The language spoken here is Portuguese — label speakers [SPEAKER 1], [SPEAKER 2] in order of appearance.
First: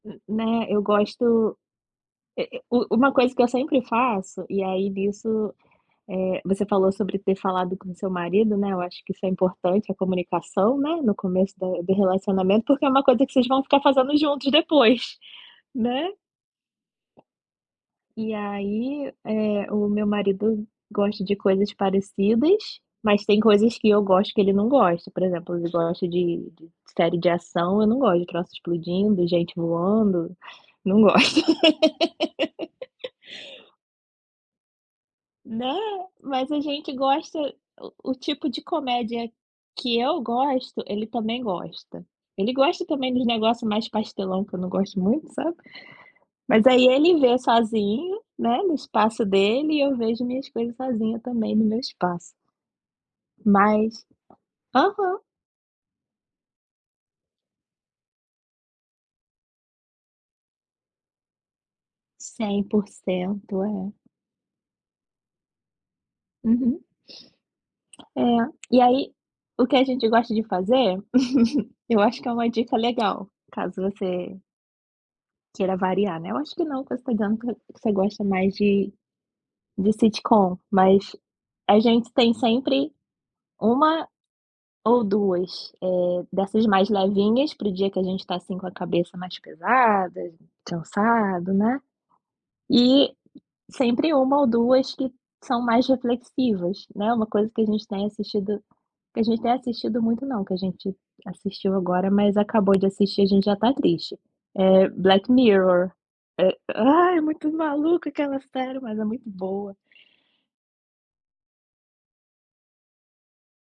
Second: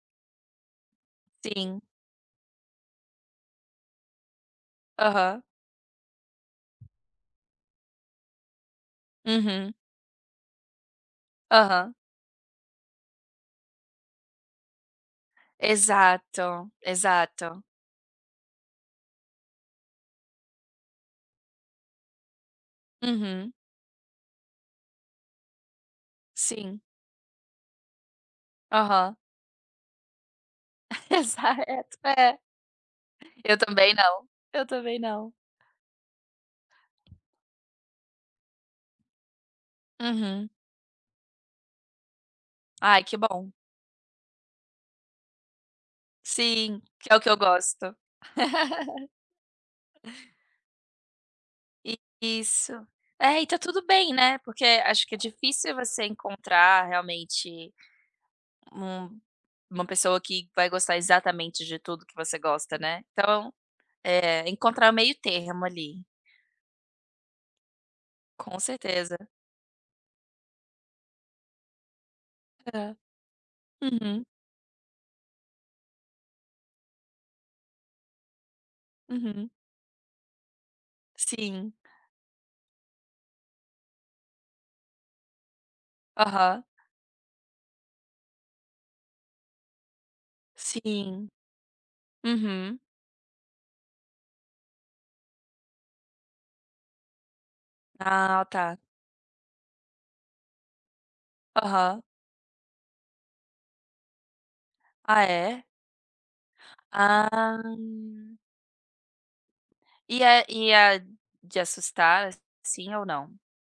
[SPEAKER 1] né, eu gosto,
[SPEAKER 2] Sim.
[SPEAKER 1] e e u uma coisa que eu sempre faço. E, aí,
[SPEAKER 2] Aham.
[SPEAKER 1] nisso, eh, você falou sobre ter falado com seu marido, né, eu acho que isso é
[SPEAKER 2] Uhum.
[SPEAKER 1] importante, a comunicação, né, no começo da
[SPEAKER 2] Aham.
[SPEAKER 1] do relacionamento, porque é uma coisa que vocês vão ficar fazendo juntos depois, né.
[SPEAKER 2] Exato, exato.
[SPEAKER 1] E aí, eh, o meu marido gosta de coisas parecidas, mas tem
[SPEAKER 2] Uhum.
[SPEAKER 1] coisas que eu gosto que ele não gosta. Por exemplo, ele gosta de de
[SPEAKER 2] Sim.
[SPEAKER 1] série de ação, eu não gosto de troço
[SPEAKER 2] Aham.
[SPEAKER 1] explodindo, gente voando, não gosto.
[SPEAKER 2] Exato. É. Eu também não. Eu também não.
[SPEAKER 1] Né, mas a gente gosta o o tipo de comédia que eu
[SPEAKER 2] Uhum.
[SPEAKER 1] gosto, ele também gosta. Ele gosta
[SPEAKER 2] Ai,
[SPEAKER 1] também
[SPEAKER 2] que
[SPEAKER 1] dos
[SPEAKER 2] bom!
[SPEAKER 1] negócio mais pastelão, que eu não gosto muito, sabe. Mas
[SPEAKER 2] Sim,
[SPEAKER 1] aí
[SPEAKER 2] que é o
[SPEAKER 1] ele
[SPEAKER 2] que eu
[SPEAKER 1] vê
[SPEAKER 2] gosto.
[SPEAKER 1] sozinho, né, no espaço dele, e eu vejo minhas coisas sozinha também no meu espaço.
[SPEAKER 2] Isso. É, e tá tudo
[SPEAKER 1] Mas
[SPEAKER 2] bem, né, porque acho que é
[SPEAKER 1] Aham.
[SPEAKER 2] difícil você encontrar realmente um uma pessoa que vai gostar exatamente de tudo que você
[SPEAKER 1] cem
[SPEAKER 2] gosta, né. Então,
[SPEAKER 1] porcento. É.
[SPEAKER 2] eh, encontrar o meio-termo ali.
[SPEAKER 1] Uhum. É.
[SPEAKER 2] Com
[SPEAKER 1] E aí,
[SPEAKER 2] certeza.
[SPEAKER 1] o que a gente gosta de fazer, eu acho que é uma dica
[SPEAKER 2] Hã.
[SPEAKER 1] legal, caso
[SPEAKER 2] Uhum.
[SPEAKER 1] você queira variar, né. Eu acho que não, que você tá dizendo que você gosta mais de
[SPEAKER 2] Uhum.
[SPEAKER 1] de sitcom, mas
[SPEAKER 2] Sim.
[SPEAKER 1] a gente tem sempre 1 ou 2, eh,
[SPEAKER 2] Aham.
[SPEAKER 1] dessas mais levinhas pro dia que a gente tá assim com a cabeça mais pesada,
[SPEAKER 2] Sim.
[SPEAKER 1] cansado, né,
[SPEAKER 2] Uhum.
[SPEAKER 1] e sempre 1 ou 2 que são mais reflexivas, né. Uma coisa que a gente tem
[SPEAKER 2] Ah,
[SPEAKER 1] assistido
[SPEAKER 2] tá.
[SPEAKER 1] que a gente tem assistido muito não, que a gente assistiu
[SPEAKER 2] Aham.
[SPEAKER 1] agora, mas acabou de assistir, a gente já tá triste, é
[SPEAKER 2] Ah,
[SPEAKER 1] Black
[SPEAKER 2] é?
[SPEAKER 1] Mirror. Eh, ai, é muito
[SPEAKER 2] Ah.
[SPEAKER 1] maluca aquela série, mas é muito boa.
[SPEAKER 2] E é e é de assustar, sim ou não?